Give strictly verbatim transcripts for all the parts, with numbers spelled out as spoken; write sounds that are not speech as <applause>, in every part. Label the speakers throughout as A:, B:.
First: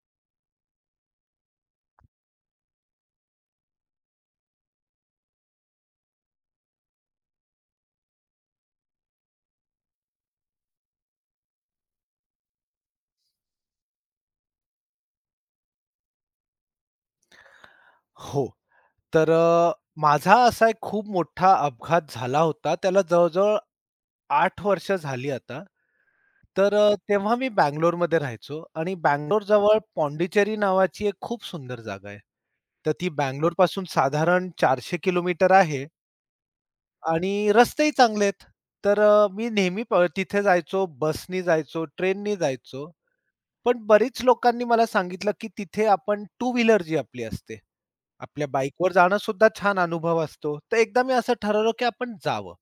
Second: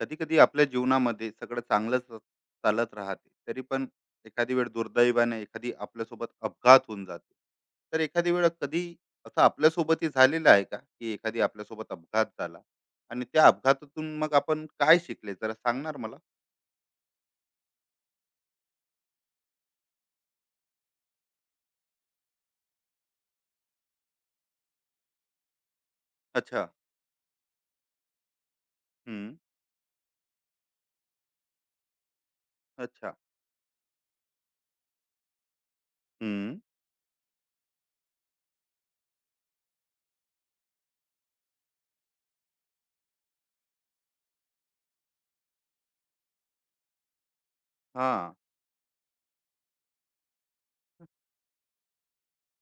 A: कधी कधी आपल्या जीवनामध्ये सगळं चांगलंच चालत राहते, तरी पण एखादी वेळ दुर्दैवाने एखादी आपल्यासोबत अपघात होऊन जाते. तर एखादी वेळ कधी असं आपल्यासोबतही झालेलं आहे का, की एखादी आपल्यासोबत अपघात झाला आणि त्या अपघातातून मग आपण काय शिकले, जरा सांगणार मला?
B: हो. तर अ, माझा असा एक खूप मोठा अपघात झाला होता. त्याला जवळ आठ वर्ष झाली आता.
A: अच्छा.
B: तर अ, तेव्हा मी बंगलोरमध्ये राहायचो आणि
A: हम्म.
B: बंगलोरजवळ पॉंडिचेरी नावाची एक खूप सुंदर जागा आहे. तर ती
A: अच्छा.
B: बंगलोरपासून साधारण चारशे किलोमीटर आहे
A: हम्म.
B: आणि रस्तेही चांगले आहेत. तर अ, मी नेहमी प तिथे जायचो, बसनी जायचो, ट्रेननी जायचो. पण बरीच लोकांनी मला सांगितलं, की तिथे आपण टू व्हीलर जी आपली असते,
A: हा.
B: आपल्या बाईकवर जाणं सुद्धा छान अनुभव असतो. तर एकदा मी असं ठरवलं, की आपण जावं.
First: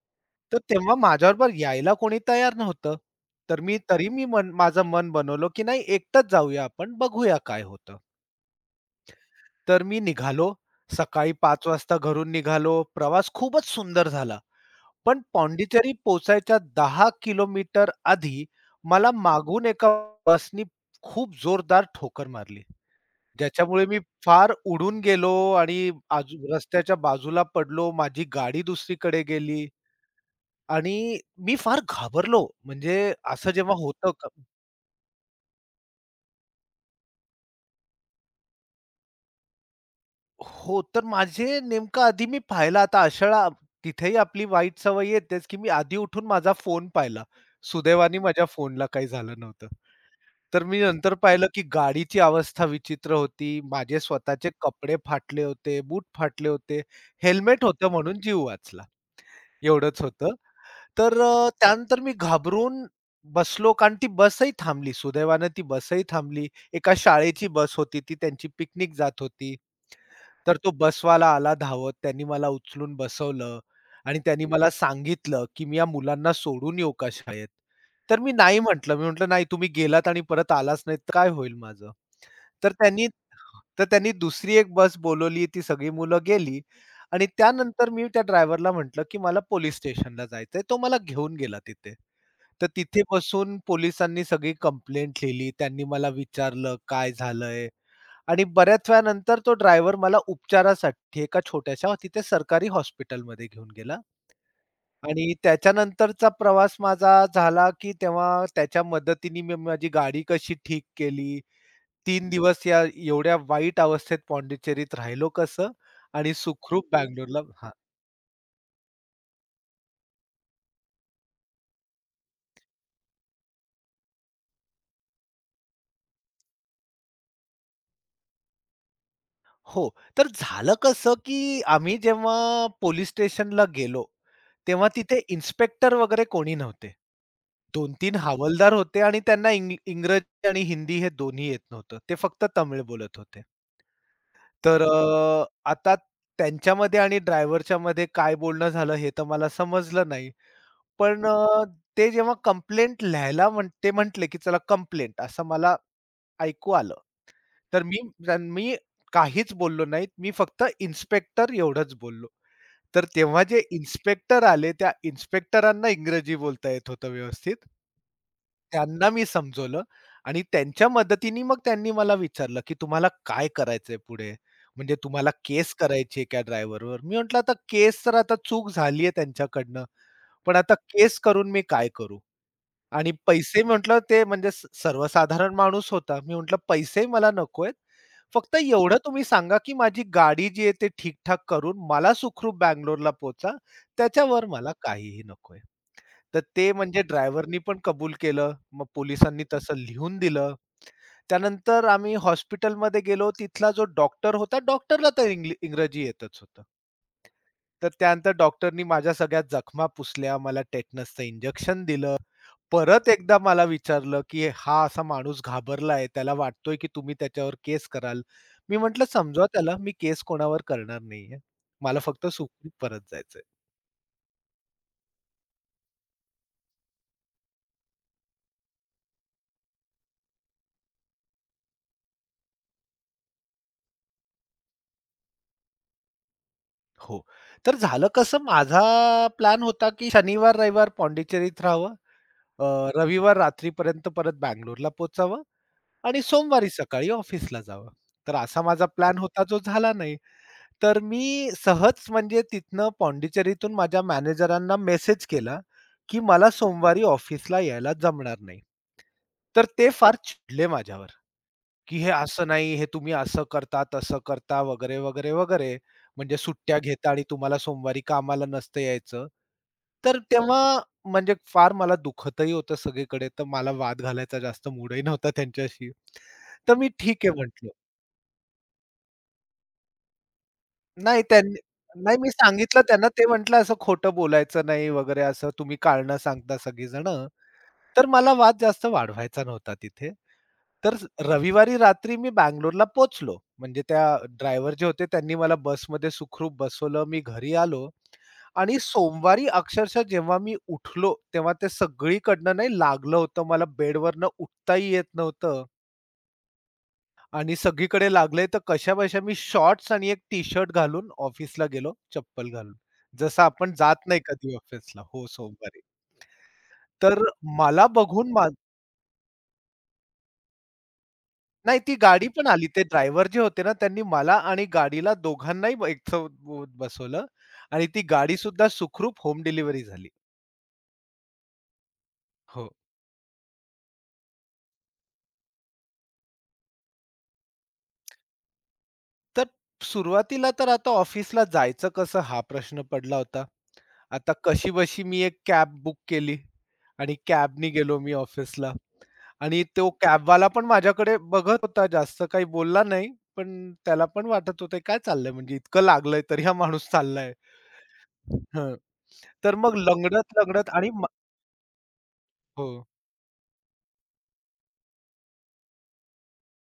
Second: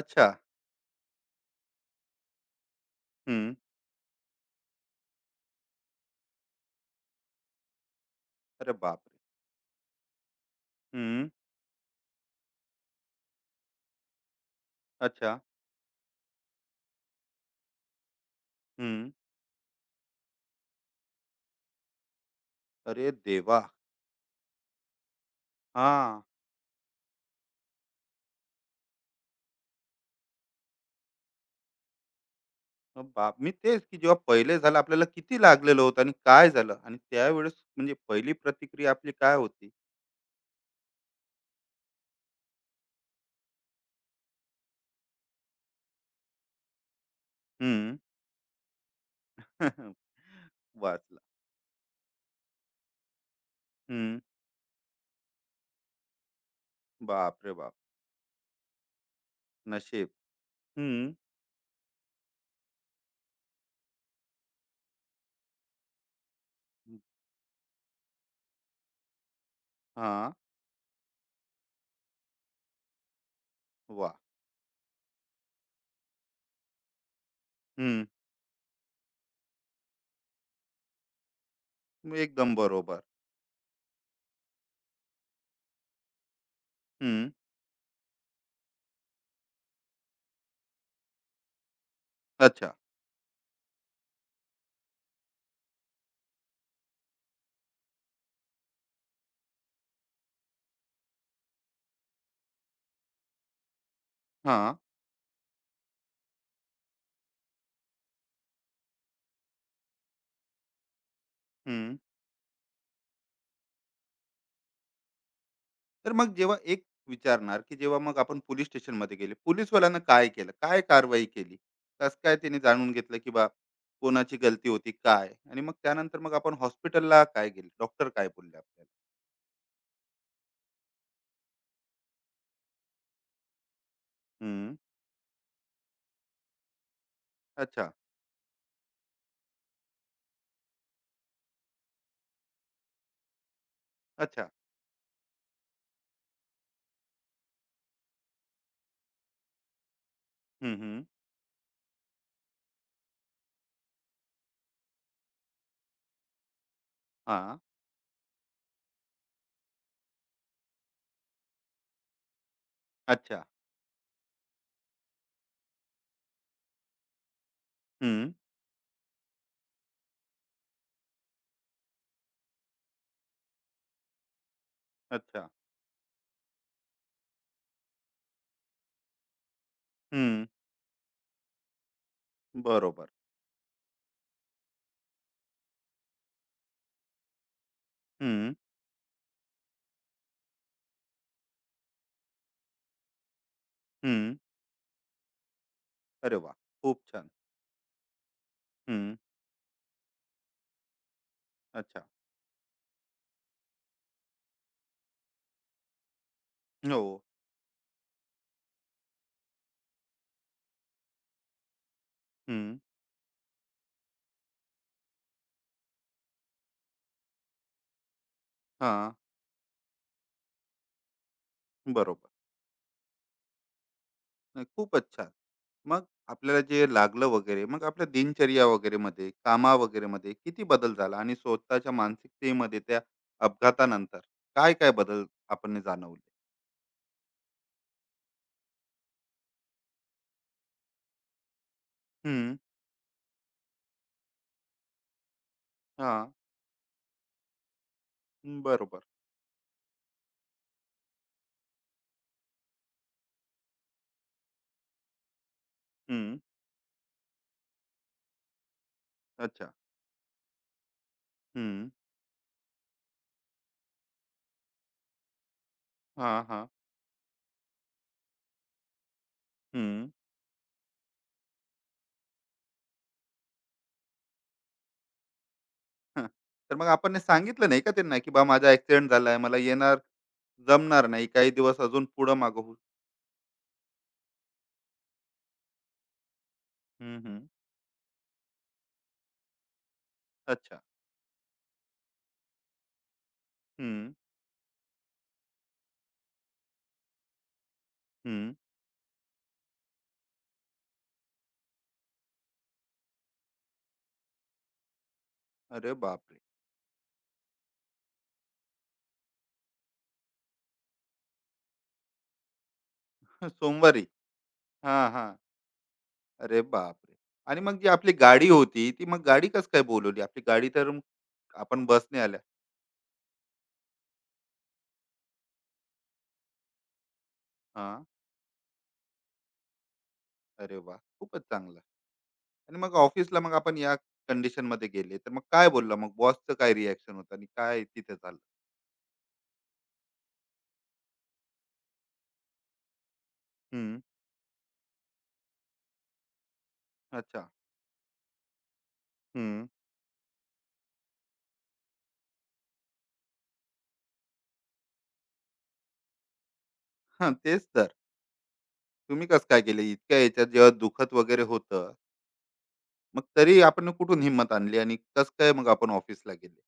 A: अच्छा.
B: तर तेव्हा माझ्याबरोबर यायला कोणी तयार नव्हतं.
A: हम्म.
B: तर मी तरी मी मन माझं मन बनवलं, की नाही एकटंच जाऊया आपण, बघूया काय होतं.
A: अरे बापरे.
B: तर मी निघालो.
A: हम्म.
B: सकाळी पाच वाजता घरून निघालो. प्रवास खूपच सुंदर झाला. पण
A: अच्छा.
B: पॉंडिचेरी पोहोचायच्या दहा किलोमीटर आधी
A: हम्म.
B: मला मागून एका बसनी खूप जोरदार ठोकर मारली.
A: अरे देवा.
B: ज्याच्यामुळे मी फार उडून गेलो आणि
A: हा.
B: आजू रस्त्याच्या बाजूला पडलो. माझी गाडी दुसरीकडे गेली आणि मी फार घाबरलो.
A: अ,
B: म्हणजे
A: बाप! मी
B: असं जेव्हा
A: तेच, की
B: होतं
A: जेव्हा
B: क
A: पहिले झालं आपल्याला, किती लागलेलं होतं आणि काय झालं? आणि त्यावेळेस म्हणजे पहिली प्रतिक्रिया आपली काय होती?
B: हो, तर माझे नेमकं आधी मी पाहिला आता अशाळा तिथेही आपली वाईट सवय येतेच, की मी आधी उठून माझा फोन पाहिला.
A: हं.
B: सुदैवाने माझ्या फोनला काही झालं नव्हतं.
A: <laughs>
B: तर मी नंतर
A: वाचला.
B: पाहिलं, की गाडीची अवस्था विचित्र होती. माझे
A: हं.
B: स्वतःचे कपडे फाटले होते, बूट फाटले होते.
A: बापरे
B: हेल्मेट
A: बाप!
B: होतं म्हणून जीव वाचला. एवढंच
A: नशीब.
B: होतं.
A: हं.
B: तर अ, त्यानंतर मी घाबरून बसलो, कारण ती बसही थांबली. सुदैवानं ती बसही थांबली. एका शाळेची बस होती, ती त्यांची पिकनिक जात होती.
A: हां.
B: तर तो बसवाला आला धावत. त्यांनी मला उचलून बसवलं
A: वाह!
B: आणि त्यांनी मला सांगितलं, की "मी या मुलांना सोडून येऊ का शाळेत?"
A: हं.
B: तर मी नाही म्हटलं. मी म्हटलं, "नाही, तुम्ही गेलात आणि परत आलाच नाही तर काय होईल माझं?"
A: एकदम
B: तर
A: बरोबर.
B: त्यांनी तर त्यांनी दुसरी एक बस बोलावली. ती सगळी मुलं गेली आणि
A: हं.
B: त्यानंतर मी त्या ड्रायव्हरला म्हटलं, की "मला पोलिस स्टेशनला जायचंय." तो मला घेऊन गेला तिथे. तर
A: अच्छा.
B: तिथे बसून पोलिसांनी सगळी कंप्लेंट लिहिली. त्यांनी मला विचारलं, "काय झालंय?" आणि बऱ्याच वेळानंतर तो ड्रायव्हर मला उपचारासाठी एका छोट्याशा तिथे सरकारी हॉस्पिटलमध्ये घेऊन गेला
A: हां.
B: आणि त्याच्यानंतरचा प्रवास माझा झाला, की तेव्हा त्याच्या मदतीने मी माझी गाडी कशी ठीक केली.
A: हं.
B: तीन दिवस या एवढ्या वाईट अवस्थेत पॉंडिचेरीत राहिलो कसं
A: तर मग
B: आणि
A: जेव्हा एक
B: सुखरूप बंगलोरला.
A: विचारणार, की जेव्हा मग आपण पोलीस स्टेशनमध्ये गेले, पोलीसवाल्यानं काय केलं? काय कारवाई केली? कसं काय त्याने जाणून घेतलं, की बा कोणाची गलती होती, काय? आणि मग त्यानंतर मग आपण हॉस्पिटलला काय गेले? डॉक्टर काय बोलले आपल्याला?
B: हो. तर झालं कसं, की आम्ही जेव्हा पोलिस स्टेशनला गेलो,
A: हं.
B: तेव्हा तिथे इन्स्पेक्टर वगैरे कोणी नव्हते.
A: अच्छा.
B: दोन तीन हवालदार होते आणि त्यांना इंग इंग्रजी आणि हिंदी हे दोन्ही येत नव्हतं. ते फक्त तमिळ बोलत होते.
A: अच्छा.
B: तर अ, आता त्यांच्यामध्ये आणि ड्रायव्हरच्यामध्ये काय बोलणं झालं हे तर मला समजलं नाही.
A: हं, हं.
B: पण अ, ते जेव्हा कंप्लेंट लिहायला म्हण ते म्हटले, की चला कंप्लेंट असं मला ऐकू आलं.
A: हां.
B: तर मी तर मी काहीच बोललो नाही. मी फक्त इन्स्पेक्टर एवढंच बोललो. तर तेव्हा
A: अच्छा.
B: जे इन्स्पेक्टर आले, त्या इन्स्पेक्टरांना इंग्रजी बोलता येत होतं व्यवस्थित.
A: हं.
B: त्यांना मी समजवलं आणि त्यांच्या मदतीने मग त्यांनी मला विचारलं, की "तुम्हाला काय करायचंय पुढे? म्हणजे तुम्हाला
A: अच्छा.
B: केस करायची आहे का ड्रायव्हरवर?" मी म्हटलं, "आता केस तर आता चूक झाली आहे त्यांच्याकडनं,
A: हं.
B: पण आता केस करून मी काय करू?"
A: बरोबर.
B: आणि पैसे म्हटलं ते म्हणजे स सर्वसाधारण माणूस होता. मी म्हटलं, "पैसे मला नकोयत.
A: हं,
B: फक्त एवढं तुम्ही सांगा, की माझी गाडी जी आहे ते ठीक-ठाक करून मला सुखरूप बंगलोरला पोहचा.
A: हं.
B: त्याच्यावर मला काहीही नकोय."
A: अरे
B: तर
A: वाह!
B: ते
A: खूप
B: म्हणजे
A: छान.
B: ड्रायव्हरनी पण कबूल केलं. मग
A: हं.
B: पोलिसांनी तसं लिहून दिलं. त्यानंतर
A: अच्छा.
B: आम्ही हॉस्पिटलमध्ये गेलो. तिथला जो डॉक्टर होता, डॉक्टरला तर इंग्ल इंग्रजी येतच होतं.
A: हो.
B: तर त्यानंतर डॉक्टरनी माझ्या सगळ्या जखमा पुसल्या. मला टेटनसचं इंजेक्शन दिलं.
A: हं.
B: परत एकदा मला विचारलं, की हा असा माणूस घाबरलाय, त्याला वाटतोय, की तुम्ही त्याच्यावर केस कराल. मी म्हटलं,
A: हां.
B: "समजवा त्याला, मी केस कोणावर करणार नाहीये. मला फक्त
A: बरोबर.
B: सुखरूप परत जायचंय."
A: नाही, खूपच छान. मग आपल्याला जे लागलं वगैरे, मग आपल्या दिनचर्या वगैरे मध्ये, कामा वगैरे मध्ये किती बदल झाला आणि स्वतःच्या मानसिकतेमध्ये त्या अपघातानंतर काय काय बदल आपण जाणवले?
B: हो. तर झालं कसं, माझा प्लॅन होता, की शनिवार, रविवार पॉंडिचेरीत राहावं,
A: हम्म.
B: अ, रविवार रात्रीपर्यंत परत बंगलोरला पोहोचावं
A: हा.
B: आणि सोमवारी सकाळी ऑफिसला जावं. तर
A: हम्म,
B: असा माझा
A: बरोबर.
B: प्लॅन होता, जो झाला नाही. तर मी सहज म्हणजे तिथनं पॉंडिचेरीतून माझ्या मॅनेजरांना मेसेज केला, की
A: हम्म.
B: मला सोमवारी ऑफिसला यायला जमणार नाही. तर
A: अच्छा.
B: ते फार चिडले माझ्यावर,
A: हम्म.
B: की "हे असं नाही, हे तुम्ही असं करता, तसं करता" वगैरे, वगैरे, वगैरे.
A: हा
B: म्हणजे
A: हा.
B: सुट्ट्या घेता आणि तुम्हाला सोमवारी कामाला नसतं यायचं.
A: हम्म.
B: तर तेव्हा म्हणजे फार मला दुखतही होतं सगळीकडे, तर मला वाद घालायचा जास्त मूडही नव्हता त्यांच्याशी.
A: हा.
B: तर
A: तर मग
B: मी
A: आपण हे
B: "ठीक आहे"
A: सांगितलं
B: म्हटलं.
A: नाही का त्यांना, की बा माझा ऍक्सिडेंट झालाय, मला येणार जमणार
B: नाही
A: नाही काही
B: त्यांनी
A: दिवस, अजून
B: नाही मी
A: पुढं मागं होऊ.
B: सांगितलं त्यांना, ते म्हटलं असं खोटं बोलायचं नाही वगैरे असं तुम्ही कारणं सांगता
A: हम्म
B: सगळीजणं.
A: हम्म.
B: तर मला वाद जास्त वाढवायचा नव्हता तिथे.
A: अच्छा.
B: तर रविवारी रात्री मी बंगलोरला पोहोचलो. म्हणजे
A: हम्म
B: त्या ड्रायव्हर जे होते त्यांनी मला बसमध्ये सुखरूप बसवलं. मी घरी आलो
A: हम्म.
B: आणि सोमवारी अक्षरशः जेव्हा मी उठलो, तेव्हा ते सगळीकडनं नाही लागलं होतं. मला बेडवरनं उठताही येत नव्हतं.
A: अरे बापरे.
B: आणि सगळीकडे लागलंय तर कशाबशा मी शॉर्ट्स आणि एक टी-शर्ट घालून ऑफिसला गेलो, चप्पल घालून. जसं
A: <laughs>
B: आपण
A: सोमवारी.
B: जात नाही कधी
A: हा
B: ऑफिसला
A: हा.
B: हो, सोमवारी.
A: अरे बापरे!
B: तर
A: आणि मग
B: मला
A: जी आपली
B: बघून मा
A: गाडी होती, ती मग गाडी कसं काय बोलवली? आपली गाडी तर
B: नाही,
A: आपण
B: ती
A: बसने
B: गाडी
A: आल्या.
B: पण आली. ते ड्रायव्हर जे होते ना, त्यांनी मला आणि गाडीला दोघांनाही ब एकसोबत बसवलं आणि ती
A: हां.
B: गाडीसुद्धा सुखरूप होम डिलिव्हरी झाली.
A: अरे वाह! खूपच चांगलं.
B: हो.
A: आणि मग ऑफिसला मग आपण या कंडिशनमध्ये गेले, तर मग काय बोलला, मग बॉसचं काय रिएक्शन होतं आणि काय तिथे झालं?
B: तर सुरुवातीला तर आता ऑफिसला जायचं कसं हा प्रश्न पडला होता.
A: हं.
B: आता कशी बशी मी एक कॅब बुक केली आणि
A: अच्छा.
B: कॅबनी गेलो मी ऑफिसला आणि
A: हं.
B: तो कॅबवाला पण माझ्याकडे बघत होता. जास्त काही बोलला नाही. पण त्याला पण वाटत होतं काय चाललंय म्हणजे इतकं लागलंय तरी हा माणूस
A: हां,
B: चाललाय.
A: तेच तर.
B: हं.
A: तुम्ही कसं
B: तर
A: काय
B: मग
A: केले? इतक्या याच्यात जेव्हा
B: लंगडत-लंगडत आणि मा
A: दुखत वगैरे होतं,
B: हो.
A: मग तरी आपण कुठून हिंमत आणली आणि कसं काय मग आपण ऑफिसला गेले?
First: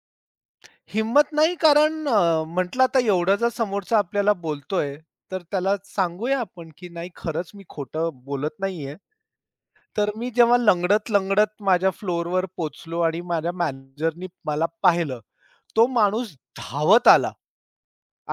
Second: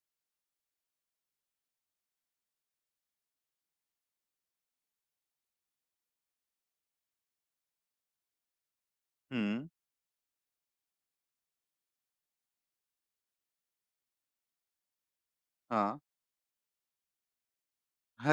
B: हिंमत नाही कारण अ, म्हटलं आता एवढं जर समोरचा आपल्याला बोलतोय, तर त्याला सांगूया आपण, की नाही खरंच मी खोटं बोलत नाहीये.
A: हं.
B: तर मी जेव्हा लंगडत-लंगडत माझ्या फ्लोअरवर पोहोचलो आणि माझ्या मॅनेजरनी मला पाहिलं. तो
A: हां.
B: माणूस धावत आला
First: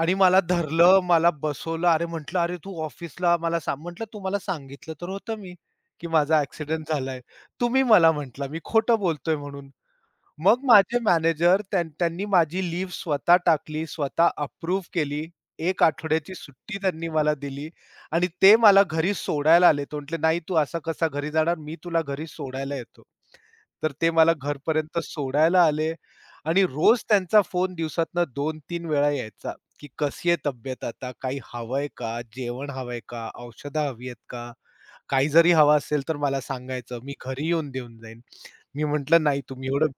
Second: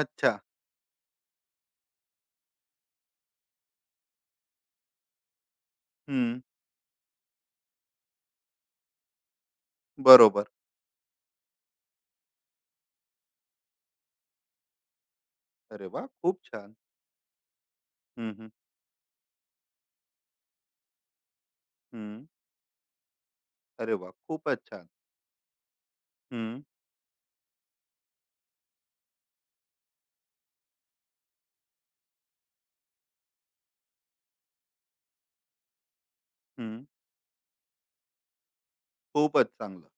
B: आणि मला धरलं, मला बसवलं. अरे, म्हटलं, "अरे, तू ऑफिसला मला सांग." म्हटलं, "तुम्हाला सांगितलं तर होतं मी, की माझा
A: हं.
B: ॲक्सिडेंट झालाय. तुम्ही मला म्हटला मी खोटं बोलतोय म्हणून."
A: बरोबर.
B: मग माझे मॅनेजर त्यां त्यांनी माझी लीव्ह स्वतः टाकली, स्वतः अप्रूव्ह केली. एक
A: अरे वाह!
B: आठवड्याची
A: खूप छान.
B: सुट्टी त्यांनी मला दिली आणि
A: हं, हं.
B: ते मला घरी सोडायला आले. ते म्हटले, "नाही तू असा कसा घरी जाणार? मी तुला
A: हं.
B: घरी सोडायला येतो." तर
A: अरे वा,
B: ते मला
A: खूपच छान.
B: घरपर्यंत सोडायला आले
A: हं,
B: आणि रोज त्यांचा फोन दिवसातनं दोन-तीन वेळा यायचा, की "कशी आहे तब्येत आता? काही हवंय का? जेवण हवंय का? औषधं हवी आहेत का? काही जरी हवं असेल तर मला
A: हं.
B: सांगायचं. मी घरी येऊन देऊन जाईन." मी म्हटलं, "नाही
A: खूपच
B: तुम्ही एवढं
A: चांगलं.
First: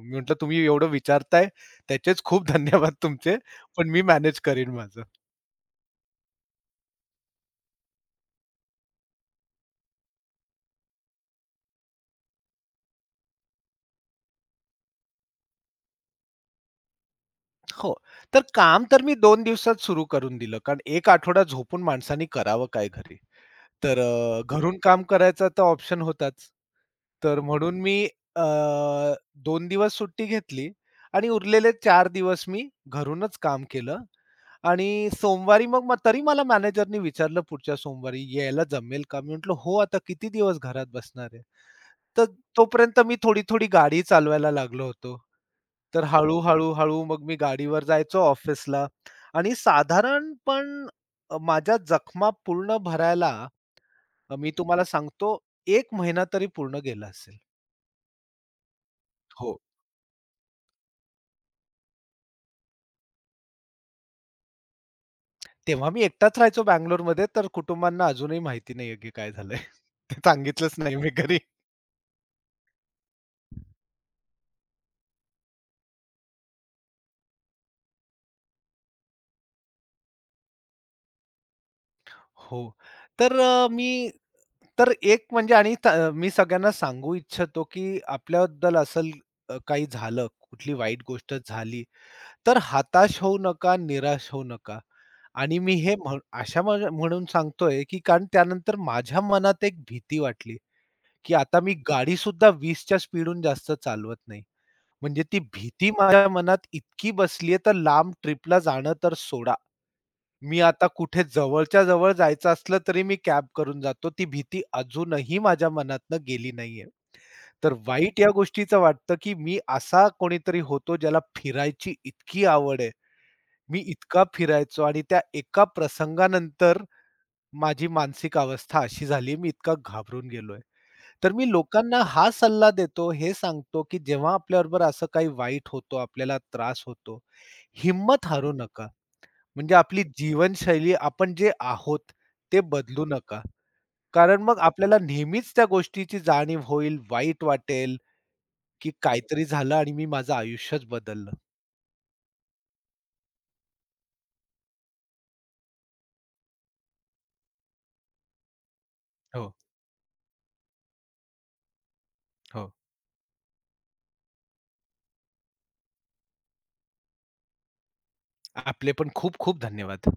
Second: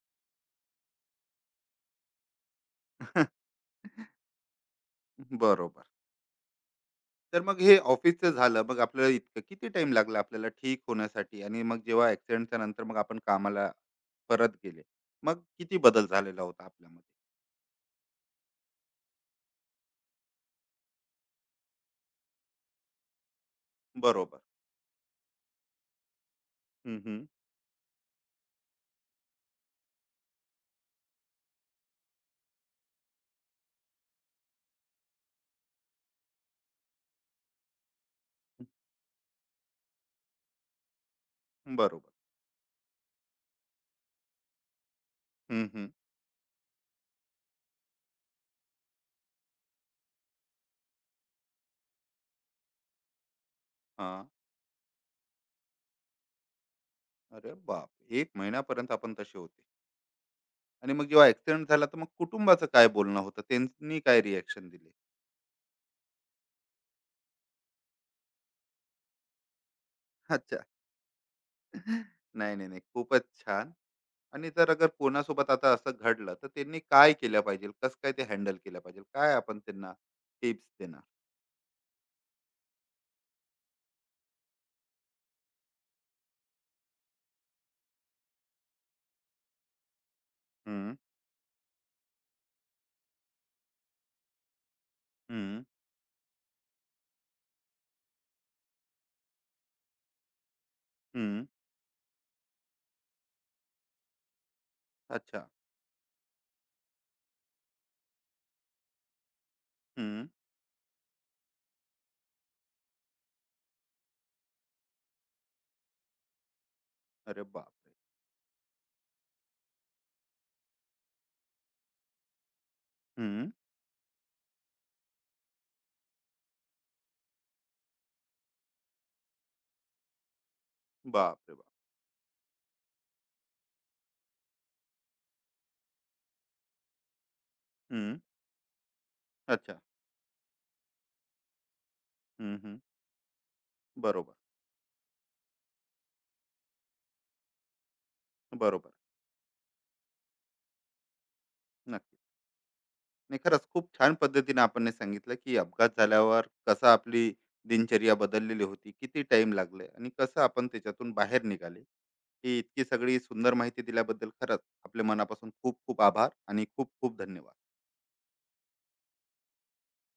B: मी म्हटलं, "तुम्ही एवढं विचारताय त्याचेच खूप <laughs> धन्यवाद तुमचे,
A: <laughs>
B: पण मी मॅनेज करीन माझं.
A: बरोबर. तर मग हे ऑफिसचं झालं. मग आपल्याला इतकं किती टाइम लागला आपल्याला ठीक होण्यासाठी आणि मग जेव्हा ॲक्सिडेंटच्या नंतर मग आपण कामाला परत गेले, मग किती बदल झालेला होता आपल्यामध्ये?
B: हो, तर काम तर मी दोन दिवसात सुरू करून दिलं. कारण एक आठवडा झोपून माणसाने करावं काय घरी? तर
A: बरोबर.
B: अ, घरून काम करायचा तर ऑप्शन होताच.
A: हं, हं.
B: तर म्हणून मी अ, दोन दिवस सुट्टी घेतली आणि उरलेले चार दिवस मी घरूनच काम केलं आणि सोमवारी मग म- तरी मला मॅनेजरनी विचारलं पुढच्या सोमवारी, "यायला जमेल का?" मी म्हटलं, "हो, आता किती दिवस घरात बसणार आहे?"
A: बरोबर.
B: तर तोपर्यंत मी थोडी-थोडी गाडी चालवायला लागलो होतो.
A: हं, हं.
B: तर हळू-हळू, हळू हळू मग मी गाडीवर जायचो ऑफिसला आणि साधारण पण अ, माझ्या जखमा पूर्ण भरायला
A: हां.
B: अ, मी तुम्हाला सांगतो एक महिना तरी पूर्ण गेला असेल.
A: अरे बाप! एक महिन्यापर्यंत आपण तसे
B: हो.
A: होते. आणि मग जेव्हा ॲक्सिडेंट झाला, तर मग कुटुंबाचं काय बोलणं होतं? त्यांनी काय रिएक्शन दिली?
B: तेव्हा मी एकटाच राहायचो बंगलोरमध्ये तर कुटुंबांना अजूनही माहिती नाहीये की काय झालंय. <laughs> ते
A: अच्छा.
B: सांगितलंच नाही मी घरी.
A: <laughs> नाही, नाही, नाही. खूपच छान. आणि जर अगर कोणासोबत आता असं घडलं, तर त्यांनी काय केलं पाहिजे, कसं काय ते हँडल केलं पाहिजे, काय आपण त्यांना टिप्स देणार?
B: हो. तर अ, मी तर एक म्हणजे आणि त मी सगळ्यांना सांगू इच्छितो, की आपल्याबद्दल असं अ, काही झालं, कुठली
A: हम्म
B: वाईट गोष्ट झाली, तर हताश होऊ नका, निराश होऊ नका. आणि
A: हम्म.
B: मी हे म्हण अशा म्हण म्हणून सांगतोय, की कारण त्यानंतर माझ्या मनात एक भीती वाटली, की
A: हम्म.
B: आता मी गाडीसुद्धा वीसच्या स्पीडहून जास्त चालवत नाही. म्हणजे ती
A: अच्छा.
B: भीती माझ्या मनात इतकी बसलीये, तर लांब ट्रिपला जाणं तर सोडा.
A: हम्म.
B: मी आता कुठे जवळच्या जवळ जायचं असलं तरी मी कॅब करून जातो. ती भीती अजूनही माझ्या मनातनं गेली नाहीये.
A: अरे
B: तर
A: बापरे.
B: वाईट या गोष्टीचं वाटतं, की मी असा कोणीतरी होतो ज्याला फिरायची इतकी आवड आहे.
A: हम्म.
B: मी इतका फिरायचो आणि त्या एका प्रसंगानंतर माझी मानसिक अवस्था अशी झाली, मी इतका घाबरून गेलोय. तर मी
A: बापरे बाप.
B: लोकांना हा सल्ला देतो, हे सांगतो, की जेव्हा आपल्याबरोबर असं काही वाईट होतो, आपल्याला त्रास होतो,
A: हम्म.
B: हिंमत हारू नका. म्हणजे
A: अच्छा.
B: आपली जीवनशैली आपण जे आहोत
A: हम्म
B: ते
A: हम्म.
B: बदलू नका.
A: बरोबर.
B: कारण मग आपल्याला नेहमीच त्या गोष्टीची जाणीव होईल, वाईट वाटेल,
A: बरोबर.
B: की काहीतरी झालं आणि मी माझं आयुष्यच बदललं.
A: नक्की. नाही, खरंच खूप छान पद्धतीने आपण हे सांगितलं, की अपघात झाल्यावर कसं आपली दिनचर्या बदललेली होती, किती टाइम
B: हो,
A: लागले आणि कसं आपण त्याच्यातून बाहेर निघाले. ही
B: हो.
A: इतकी सगळी सुंदर माहिती दिल्याबद्दल खरंच आपल्या मनापासून खूप खूप आभार आणि खूप खूप धन्यवाद.
B: आपले पण खूप खूप धन्यवाद.